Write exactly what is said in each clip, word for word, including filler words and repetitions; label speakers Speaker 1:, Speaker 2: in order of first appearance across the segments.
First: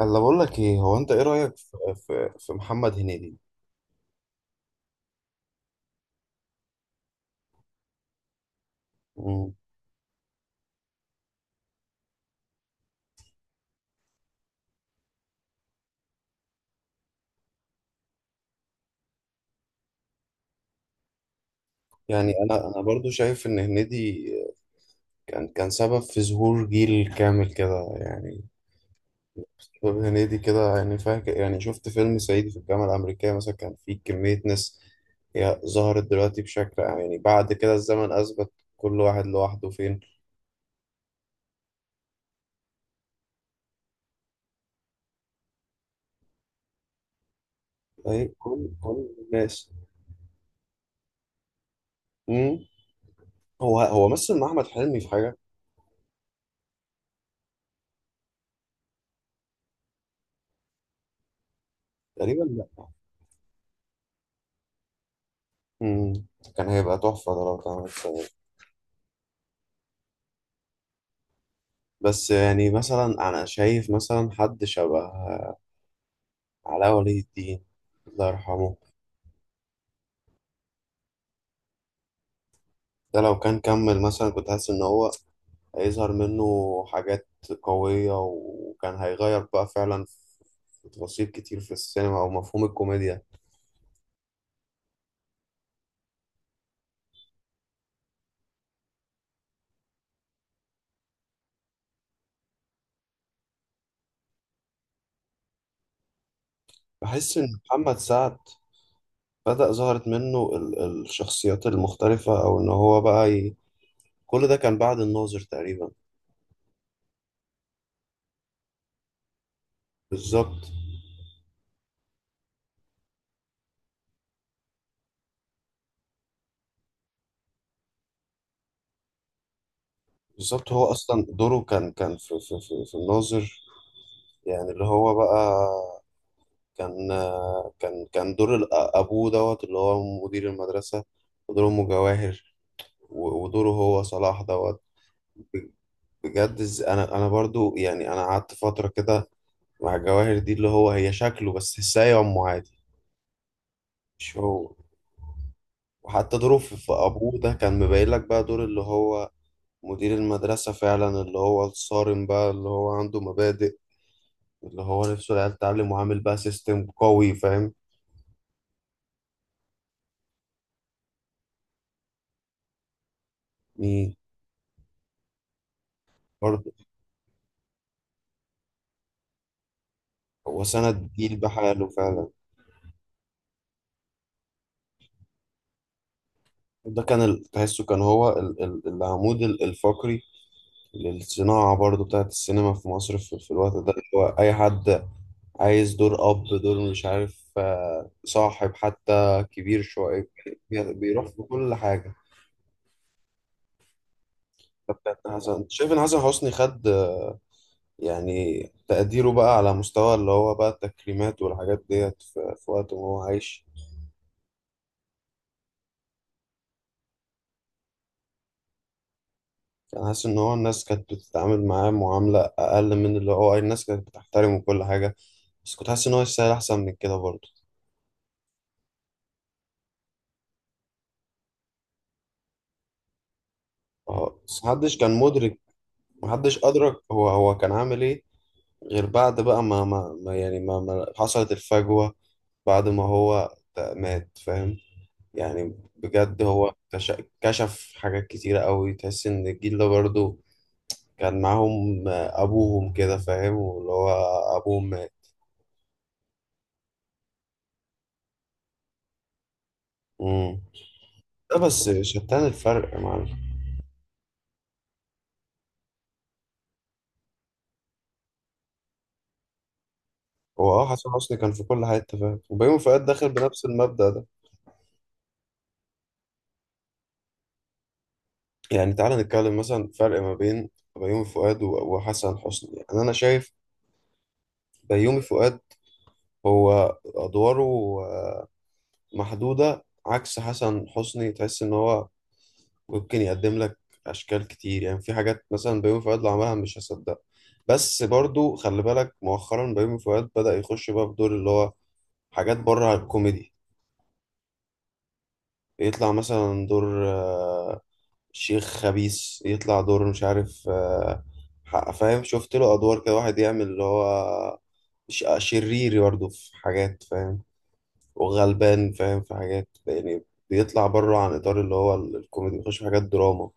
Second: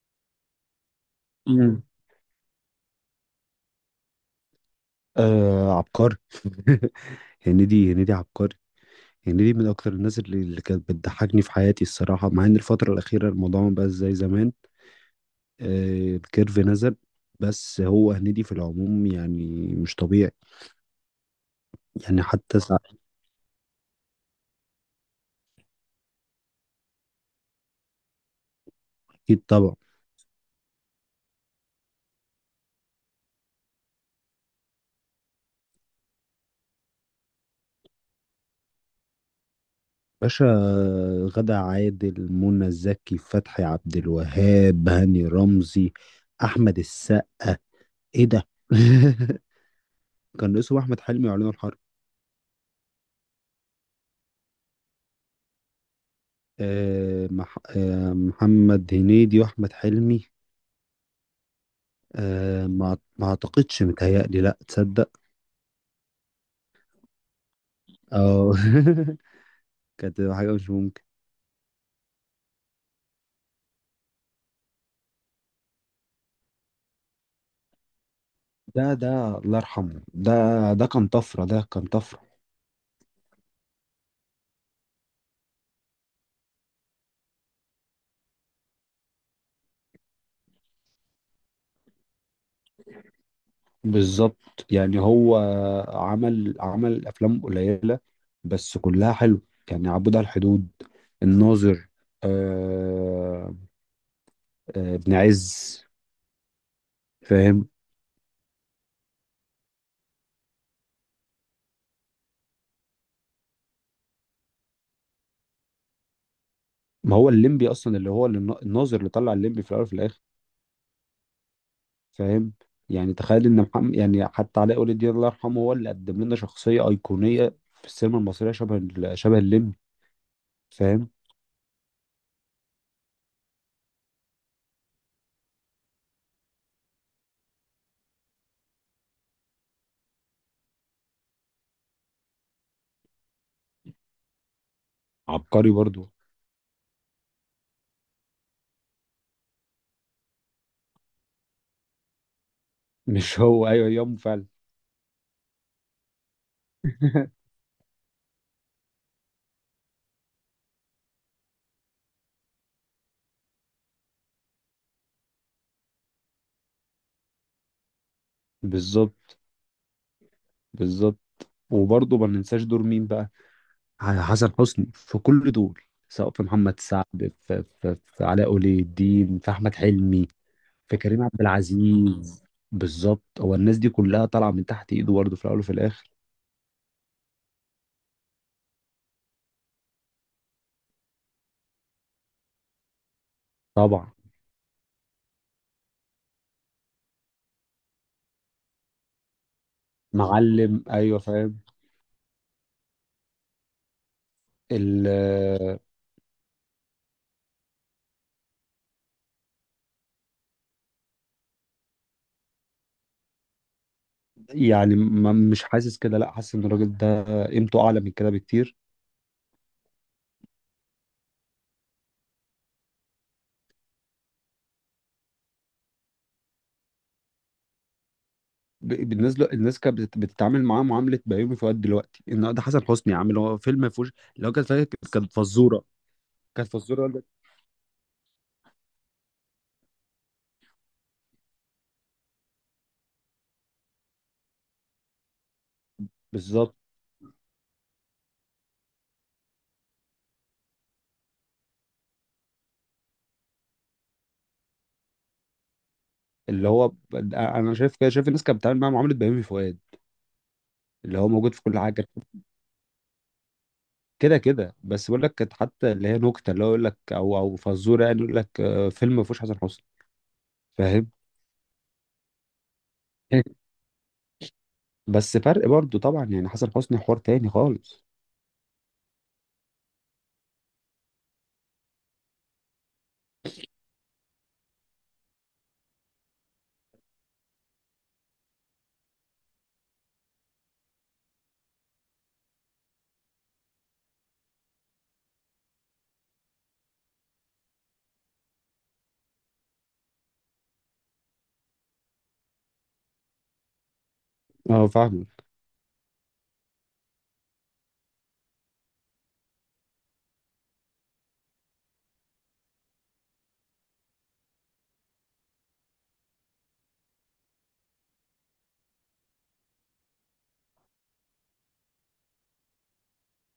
Speaker 1: انا بقول لك ايه، هو انت ايه رايك
Speaker 2: مم.
Speaker 1: في في, في محمد هنيدي؟
Speaker 2: آه عبقري. هنيدي. هنيدي عبقري. هنيدي
Speaker 1: مم.
Speaker 2: من اكتر الناس اللي, اللي كانت بتضحكني في حياتي الصراحه، مع ان الفتره الاخيره الموضوع ما بقاش زي زمان. آه الكيرف نزل. بس هو هنيدي في العموم يعني مش طبيعي. يعني
Speaker 1: يعني
Speaker 2: حتى
Speaker 1: انا
Speaker 2: سع-
Speaker 1: انا برضو شايف ان هنيدي كان كان سبب في ظهور جيل كامل كده يعني.
Speaker 2: اكيد طبعا
Speaker 1: سبب هنيدي كده يعني، فاكر يعني شفت فيلم صعيدي في الجامعه الامريكيه مثلا، كان فيه كميه ناس هي ظهرت دلوقتي بشكل عام. يعني بعد كده الزمن اثبت كل واحد لوحده فين.
Speaker 2: باشا. آه، غادة عادل، منى زكي، فتحي عبد الوهاب، هاني رمزي، احمد السقا. ايه
Speaker 1: اي
Speaker 2: ده؟
Speaker 1: كل كل الناس.
Speaker 2: كان اسمه احمد حلمي وعلينا الحرب.
Speaker 1: مم. هو هو مثل مع احمد حلمي في حاجه
Speaker 2: آه، مح... آه، محمد هنيدي واحمد حلمي.
Speaker 1: تقريبا، لا.
Speaker 2: آه، ما ما اعتقدش، متهيألي لا، تصدق.
Speaker 1: مم. كان هيبقى تحفه ده لو كان عمل.
Speaker 2: اه. كانت تبقى حاجة مش ممكن.
Speaker 1: بس يعني مثلا أنا شايف مثلا حد شبه علاء ولي الدين، الله يرحمه.
Speaker 2: ده ده الله يرحمه ده. ده كان طفرة، ده كان طفرة.
Speaker 1: ده لو كان كمل مثلا، كنت حاسس إن هو هيظهر منه حاجات قوية، وكان هيغير بقى فعلا في تفاصيل كتير في السينما أو مفهوم الكوميديا.
Speaker 2: بالظبط. يعني هو عمل عمل أفلام قليلة بس كلها حلو. يعني عبود على الحدود، الناظر، آه آه ابن عز.
Speaker 1: بحس إن
Speaker 2: فاهم.
Speaker 1: محمد سعد بدأ ظهرت منه ال- الشخصيات المختلفة أو إن هو بقى ي... كل ده كان بعد الناظر تقريبا.
Speaker 2: ما هو الليمبي أصلا اللي هو اللي النا- الناظر اللي طلع الليمبي في الأول وفي الآخر.
Speaker 1: بالظبط.
Speaker 2: فاهم. يعني تخيل ان محمد، يعني حتى علاء ولي الدين الله يرحمه، هو اللي قدم لنا شخصيه ايقونيه في السينما المصريه شبه ال- شبه الليمبي.
Speaker 1: بالظبط، هو
Speaker 2: فاهم.
Speaker 1: أصلا دوره كان كان في في في, في الناظر، يعني اللي هو بقى كان كان كان دور الأ- أبوه دوت، اللي هو مدير المدرسة، ودور أمه جواهر، و- ودوره هو صلاح دوت. ب-
Speaker 2: عبقري برضو.
Speaker 1: بجد إز- أنا أنا برضو يعني، أنا قعدت فترة كده مع جواهر دي، اللي هو هي شكله بس تحسها أمه عادي.
Speaker 2: مش هو، ايوه، يوم
Speaker 1: مش
Speaker 2: فعلا.
Speaker 1: هو. وحتى دوره في في أبوه ده كان مبين لك بقى دور اللي هو مدير المدرسة فعلا، اللي هو الصارم بقى، اللي هو عنده مبادئ، اللي هو نفسه العيال تتعلم، وعامل بقى سيستم قوي، فاهم؟
Speaker 2: بالظبط. بالظبط. وبرضه ما ننساش دور مين بقى.
Speaker 1: مين؟
Speaker 2: ح- حسن حسني في كل دور سواء في
Speaker 1: برضه
Speaker 2: محمد سعد، في, في, في علاء ولي الدين، في احمد حلمي،
Speaker 1: هو
Speaker 2: في
Speaker 1: سند
Speaker 2: كريم
Speaker 1: جيل
Speaker 2: عبد
Speaker 1: بحاله فعلا.
Speaker 2: العزيز. بالظبط، هو الناس دي كلها طالعه من تحت ايده برضه في الاول وفي الاخر.
Speaker 1: ده كان ال- تحسه كان هو ال- ال- العمود ال- الفقري للصناعة برضو بتاعت السينما في مصر، في, في الوقت ده، اللي
Speaker 2: طبعا.
Speaker 1: هو أي حد عايز دور أب، دور مش عارف، آه، صاحب، حتى كبير شوية،
Speaker 2: معلم،
Speaker 1: بي-
Speaker 2: ايوه،
Speaker 1: بيروح في
Speaker 2: فاهم.
Speaker 1: كل حاجة. طب
Speaker 2: ال
Speaker 1: كان حسن، أنت شايف إن حسن حسني خد يعني تقديره بقى على مستوى اللي هو بقى التكريمات والحاجات ديت في, في وقت ما هو عايش؟
Speaker 2: يعني ما- مش حاسس كده، لا حاسس ان الراجل ده قيمته اعلى من كده بكتير.
Speaker 1: كان حاسس إن هو الناس كانت بتتعامل معاه معاملة أقل من اللي هو، الناس كانت بتحترمه وكل حاجة، بس كنت حاسس ان هو يستاهل احسن من كده برضه.
Speaker 2: ب- بالنسبه له- الناس كانت بتت- بتتعامل معاه معامله بيومي فؤاد دلوقتي، ان ده حسن حسني يا عم، اللي هو فيلم ما فيهوش،
Speaker 1: اه
Speaker 2: اللي هو
Speaker 1: بس
Speaker 2: كانت
Speaker 1: محدش
Speaker 2: فاكر،
Speaker 1: كان
Speaker 2: كانت
Speaker 1: مدرك.
Speaker 2: فزوره.
Speaker 1: محدش
Speaker 2: كانت
Speaker 1: ادرك
Speaker 2: فزوره بجد.
Speaker 1: هو هو كان عامل ايه، غير بعد بقى ما ما ما- يعني ما, ما حصلت الفجوة بعد ما هو مات، فاهم؟ يعني بجد هو
Speaker 2: بالظبط.
Speaker 1: كش- كشف حاجات كتيرة قوي، تحس ان الجيل ده برضه كان معاهم ابوهم كده، فاهم، واللي هو ابوهم مات.
Speaker 2: اللي هو ب- انا شايف كده، شايف الناس كانت بتتعامل معاه معامله بيومي فؤاد
Speaker 1: مم.
Speaker 2: اللي هو موجود
Speaker 1: ده
Speaker 2: في كل
Speaker 1: بس
Speaker 2: حاجه.
Speaker 1: شتان الفرق يا معلم.
Speaker 2: كده كده، بس بقول لك كانت حتى اللي هي نكته اللي هو يقول لك، او او فزوره، يعني يقول لك آه، فيلم ما فيهوش حسن حسني.
Speaker 1: هو اه، حسن
Speaker 2: فاهم.
Speaker 1: حسني كان في كل حتة، فاهم، وبيومي فؤاد داخل بنفس المبدأ ده.
Speaker 2: بس فرق برضو طبعا، يعني حسن حسني حوار تاني خالص.
Speaker 1: يعني تعالى نتكلم مثلا فرق ما بين بيومي فؤاد و- وحسن حسني. يعني انا شايف بيومي فؤاد هو ادواره آه، محدودة، عكس حسن حسني تحس ان هو ممكن يقدم لك اشكال كتير. يعني في حاجات مثلا بيومي فؤاد لو عملها مش هصدقها. بس برضو خلي بالك مؤخرا بيومي فؤاد بدأ يخش بقى في دور اللي هو حاجات بره الكوميدي.
Speaker 2: اه فاهمك.
Speaker 1: يطلع مثلا دور شيخ خبيث، يطلع دور مش عارف، آه، حق- فاهم، شفت له ادوار كده واحد يعمل اللي هو ش- شرير برضه في حاجات، فاهم، وغلبان، فاهم، في حاجات يعني. بيطلع بره عن اطار اللي هو ال- الكوميدي، بيخش في حاجات دراما.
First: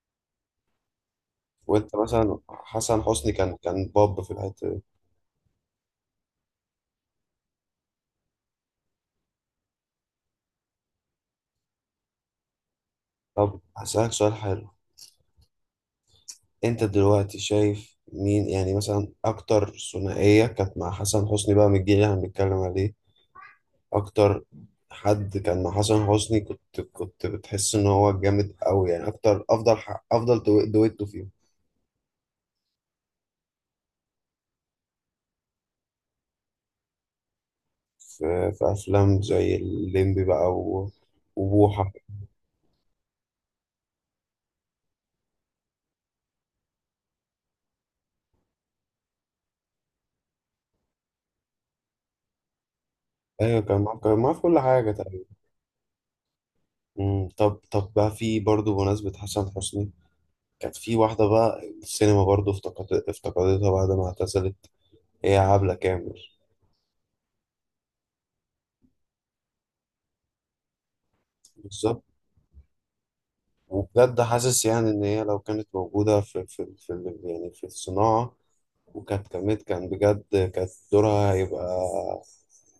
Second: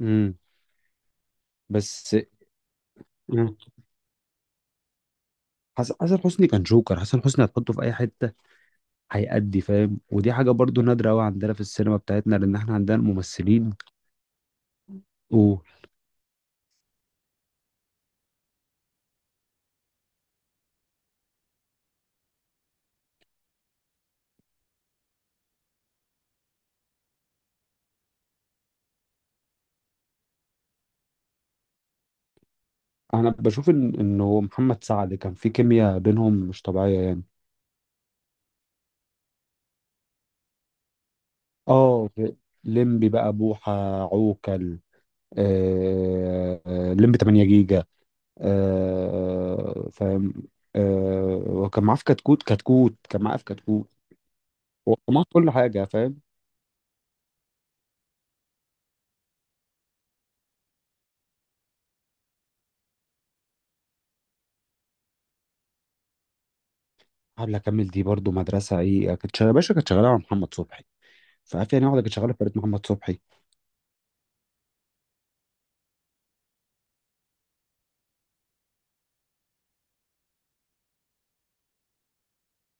Speaker 2: امم
Speaker 1: وانت
Speaker 2: بس.
Speaker 1: مثلا حسن حسني
Speaker 2: مم.
Speaker 1: كان كان باب في الحته دي.
Speaker 2: حسن حسن حسني كان جوكر، حسن حسني هتحطه في اي حته هيأدي، فاهم، ودي حاجه برضو نادره قوي عندنا في السينما بتاعتنا، لان احنا عندنا
Speaker 1: طب
Speaker 2: الممثلين.
Speaker 1: هسألك سؤال حلو.
Speaker 2: وانا
Speaker 1: انت دلوقتي شايف مين، يعني مثلا اكتر ثنائيه كانت مع حسن حسني بقى من الجيل اللي احنا بنتكلم عليه؟ اكتر حد كان مع حسن حسني كنت كنت بتحس ان هو جامد قوي، يعني اكتر، افضل ح- افضل دو- دويتو فيهم.
Speaker 2: بشوف ان انه محمد سعد كان في كيمياء بينهم مش طبيعيه يعني.
Speaker 1: في, في افلام زي الليمبي بقى و- وبوحة.
Speaker 2: اه في- ليمبي بقى، بوحه، عوكل، آه... آه، ليمبي ثمانية جيجا، آه... فاهم، آه... وكان معاه في كتكوت. كتكوت كان معاه في
Speaker 1: ايوه كان
Speaker 2: كتكوت،
Speaker 1: معاه، كان معاه في كل حاجة
Speaker 2: وكان
Speaker 1: تقريبا.
Speaker 2: معاه في كل حاجه، فاهم.
Speaker 1: مم، طب طب بقى في برضه بمناسبة حسن حسني، كانت في واحدة بقى السينما برضه افتقدت افتقدتها بعد ما اعتزلت، هي عبلة كامل.
Speaker 2: قبل اكمل، دي برضو مدرسه، ايه، كانت شغاله باشا، كانت شغاله مع محمد صبحي. فعارف يعني واحده
Speaker 1: بالظبط.
Speaker 2: كانت شغاله في فرقه محمد صبحي.
Speaker 1: وبجد حاسس يعني إن هي لو كانت موجودة في في في ال- يعني في الصناعة وكانت كمية، كان بجد كانت دورها هيبقى،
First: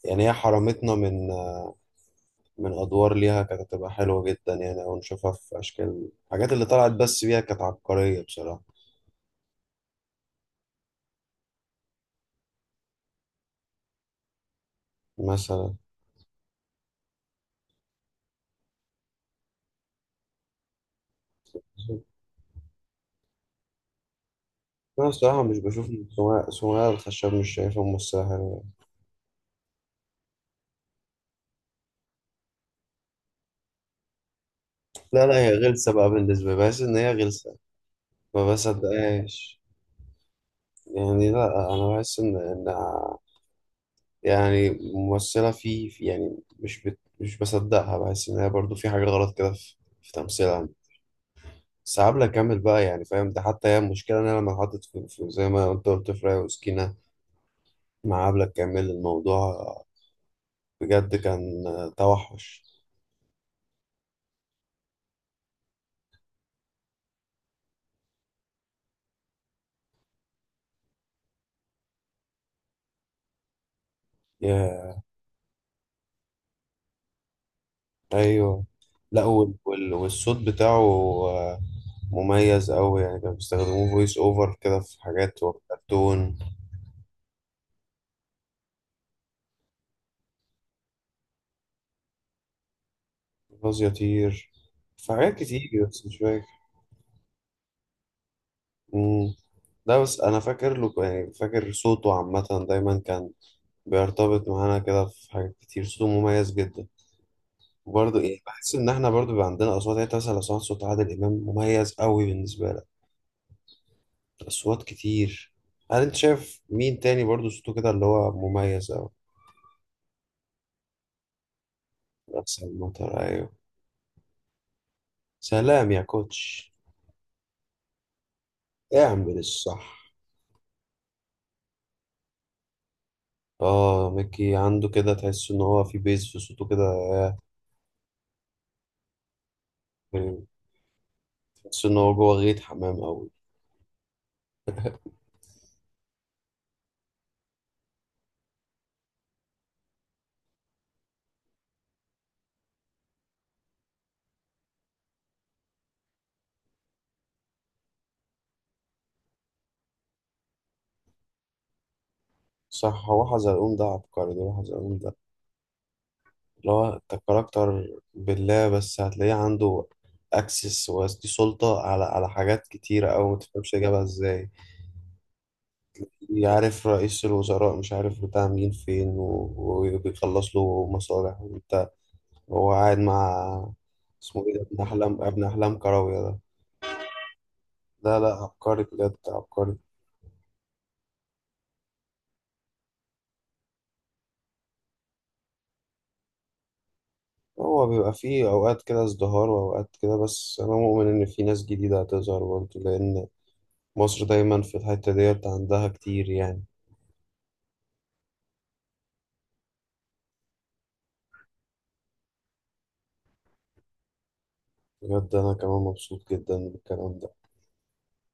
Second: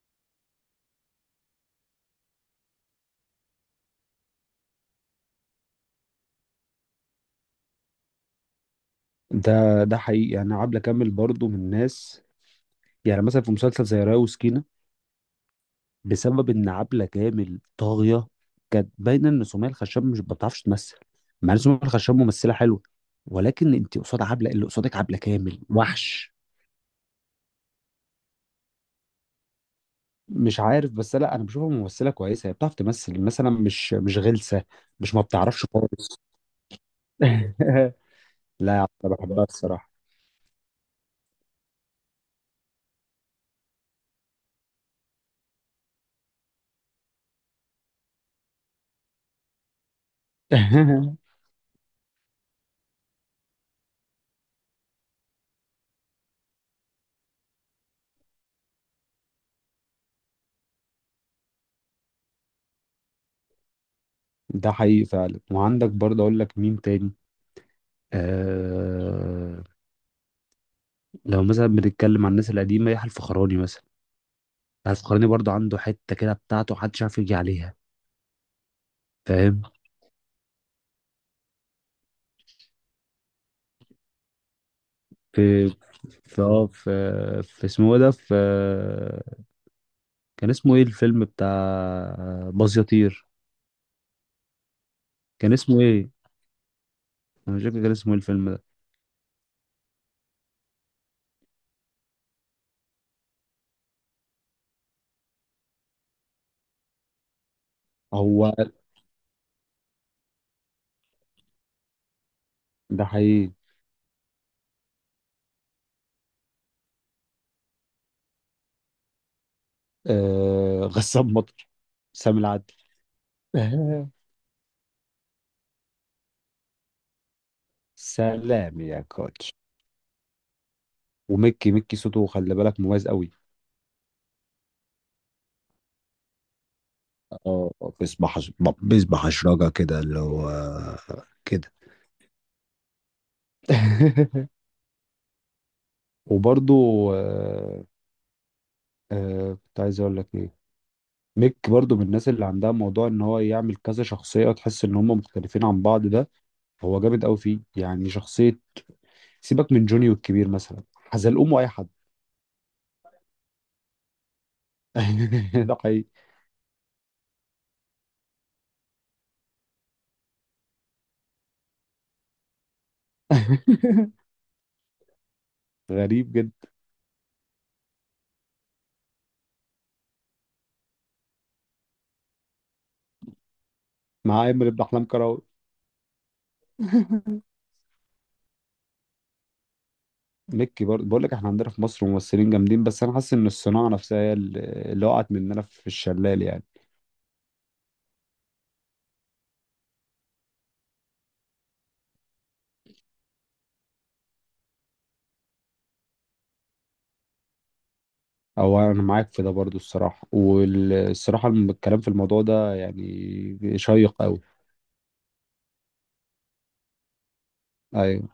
Speaker 1: يعني هي حرمتنا من من أدوار ليها كانت هتبقى حلوة جدا، يعني أو نشوفها في أشكال الحاجات اللي طلعت بس بيها، كانت عبقرية بصراحة.
Speaker 2: ده ده حقيقي، يعني عبله كامل برضو من الناس. يعني مثلا في مسلسل زي رايه وسكينه،
Speaker 1: مثلا
Speaker 2: بسبب ان عبله كامل طاغيه، كانت باينه ان سمية الخشاب مش ما بتعرفش تمثل، مع ان سمية الخشاب ممثله حلوه، ولكن انت قصاد عبله، اللي قصادك
Speaker 1: أنا
Speaker 2: عبله
Speaker 1: الصراحة مش
Speaker 2: كامل
Speaker 1: بشوف
Speaker 2: وحش.
Speaker 1: سمية، سمية الخشاب مش شايفها ممثلة حلوة.
Speaker 2: مش عارف، بس لا انا بشوفها ممثله كويسه، هي بتعرف تمثل مثلا، مش مش غلسه، مش ما
Speaker 1: لا لا، هي
Speaker 2: بتعرفش
Speaker 1: غلسة بقى
Speaker 2: خالص.
Speaker 1: بالنسبة لي، بحس إن هي غلسة، ما
Speaker 2: لا يا عبله، بحبها
Speaker 1: بصدقهاش.
Speaker 2: الصراحه.
Speaker 1: يعني لا، أنا بحس إن إن يعني ممثلة في في- يعني مش بت مش بصدقها، بحس إن هي برضو في حاجة غلط كده في في تمثيلها. بس عبلة كامل بقى يعني، فاهم، ده حتى هي المشكلة، إن أنا لما اتحطت في في- زي ما أنت قلت في ريا وسكينة مع عبلة كامل، الموضوع بجد كان توحش.
Speaker 2: ده حقيقي فعلا. وعندك برضه اقول لك مين تاني؟ آه، لو مثلا بنتكلم عن الناس القديمه، يحيى الفخراني مثلا. يحيى
Speaker 1: يا،
Speaker 2: الفخراني برضه عنده حته كده بتاعته محدش عارف يجي عليها،
Speaker 1: أيوه، لا. وال-
Speaker 2: فاهم.
Speaker 1: وال- والصوت بتاعه آه، مميز أوي، يعني كانوا بيستخدموه فويس أوفر كده في حاجات
Speaker 2: في
Speaker 1: وكرتون.
Speaker 2: في اه في في اسمه ايه ده، في كان اسمه ايه الفيلم بتاع باز يطير؟
Speaker 1: غاز يطير، في حاجات
Speaker 2: كان اسمه
Speaker 1: كتير بس
Speaker 2: ايه؟
Speaker 1: مش فاكر.
Speaker 2: انا مش فاكر كان اسمه ايه الفيلم ده.
Speaker 1: مم. لا بس أنا فاكر له، يعني فاكر صوته عامة، دايما كان بيرتبط معانا كده في حاجات كتير، صوته مميز جدا. وبرضه ايه،
Speaker 2: هو
Speaker 1: بحس ان احنا برضه بيبقى عندنا اصوات. يعني إنت مثلا لو سمعت صوت عادل امام مميز قوي بالنسبه لك؟
Speaker 2: ده حقيقي.
Speaker 1: اصوات كتير. هل انت شايف مين تاني برضه صوته كده اللي هو مميز قوي؟
Speaker 2: آه غسان مطر، سامي
Speaker 1: رأس
Speaker 2: العدل.
Speaker 1: المطر، ايوه.
Speaker 2: آه،
Speaker 1: سلام يا كوتش.
Speaker 2: سلام يا
Speaker 1: اعمل
Speaker 2: كوتش.
Speaker 1: الصح.
Speaker 2: وميكي. ميكي صوته خلي بالك مميز قوي.
Speaker 1: اه ميكي، عنده كده تحس ان هو في بيز في صوته كده.
Speaker 2: اه، بيسبح، بيسبح اشراجة كده، اللي هو كده.
Speaker 1: تحس ان هو جوه غيط حمام قوي.
Speaker 2: وبرضو آه، آه، كنت عايز اقول لك ايه؟ ميك برضو من الناس اللي عندها موضوع ان هو يعمل كذا شخصية، تحس ان هم مختلفين عن بعض، ده هو جامد قوي فيه يعني، شخصية. سيبك من جوني والكبير مثلا، حزلقوم واي حد.
Speaker 1: صح، هو حزلقوم ده عبقري، ده حزلقوم ده،
Speaker 2: ده حقيقي.
Speaker 1: اللي هو انت كاركتر بالله، بس هتلاقيه عنده اكسس ودي سلطة على على حاجات كتيرة أوي، متفهمش جابها ازاي.
Speaker 2: غريب جدا.
Speaker 1: يعرف رئيس الوزراء، مش عارف بتاع مين فين، و- وبيخلص له مصالح، وانت هو قاعد مع
Speaker 2: مع
Speaker 1: اسمه ايه ده،
Speaker 2: عامر
Speaker 1: ابن
Speaker 2: ابن احلام
Speaker 1: أحلام،
Speaker 2: كراوي.
Speaker 1: ابن أحلام كراوية ده. لا لا، عبقري بجد، عبقري.
Speaker 2: مكي برضه بقول لك احنا عندنا في مصر ممثلين جامدين، بس انا حاسس ان الصناعه نفسها هي اللي اللي وقعت مننا في الشلال يعني.
Speaker 1: هو بيبقى فيه أوقات كده ازدهار وأوقات كده، بس أنا مؤمن إن في ناس جديدة هتظهر برضه، لأن مصر دايما في الحتة ديت عندها كتير يعني.
Speaker 2: او انا معاك في ده برضه الصراحه، والصراحه الم- الكلام في الموضوع ده يعني شيق قوي.
Speaker 1: بجد أنا كمان مبسوط جدا بالكلام ده.
Speaker 2: ايوه.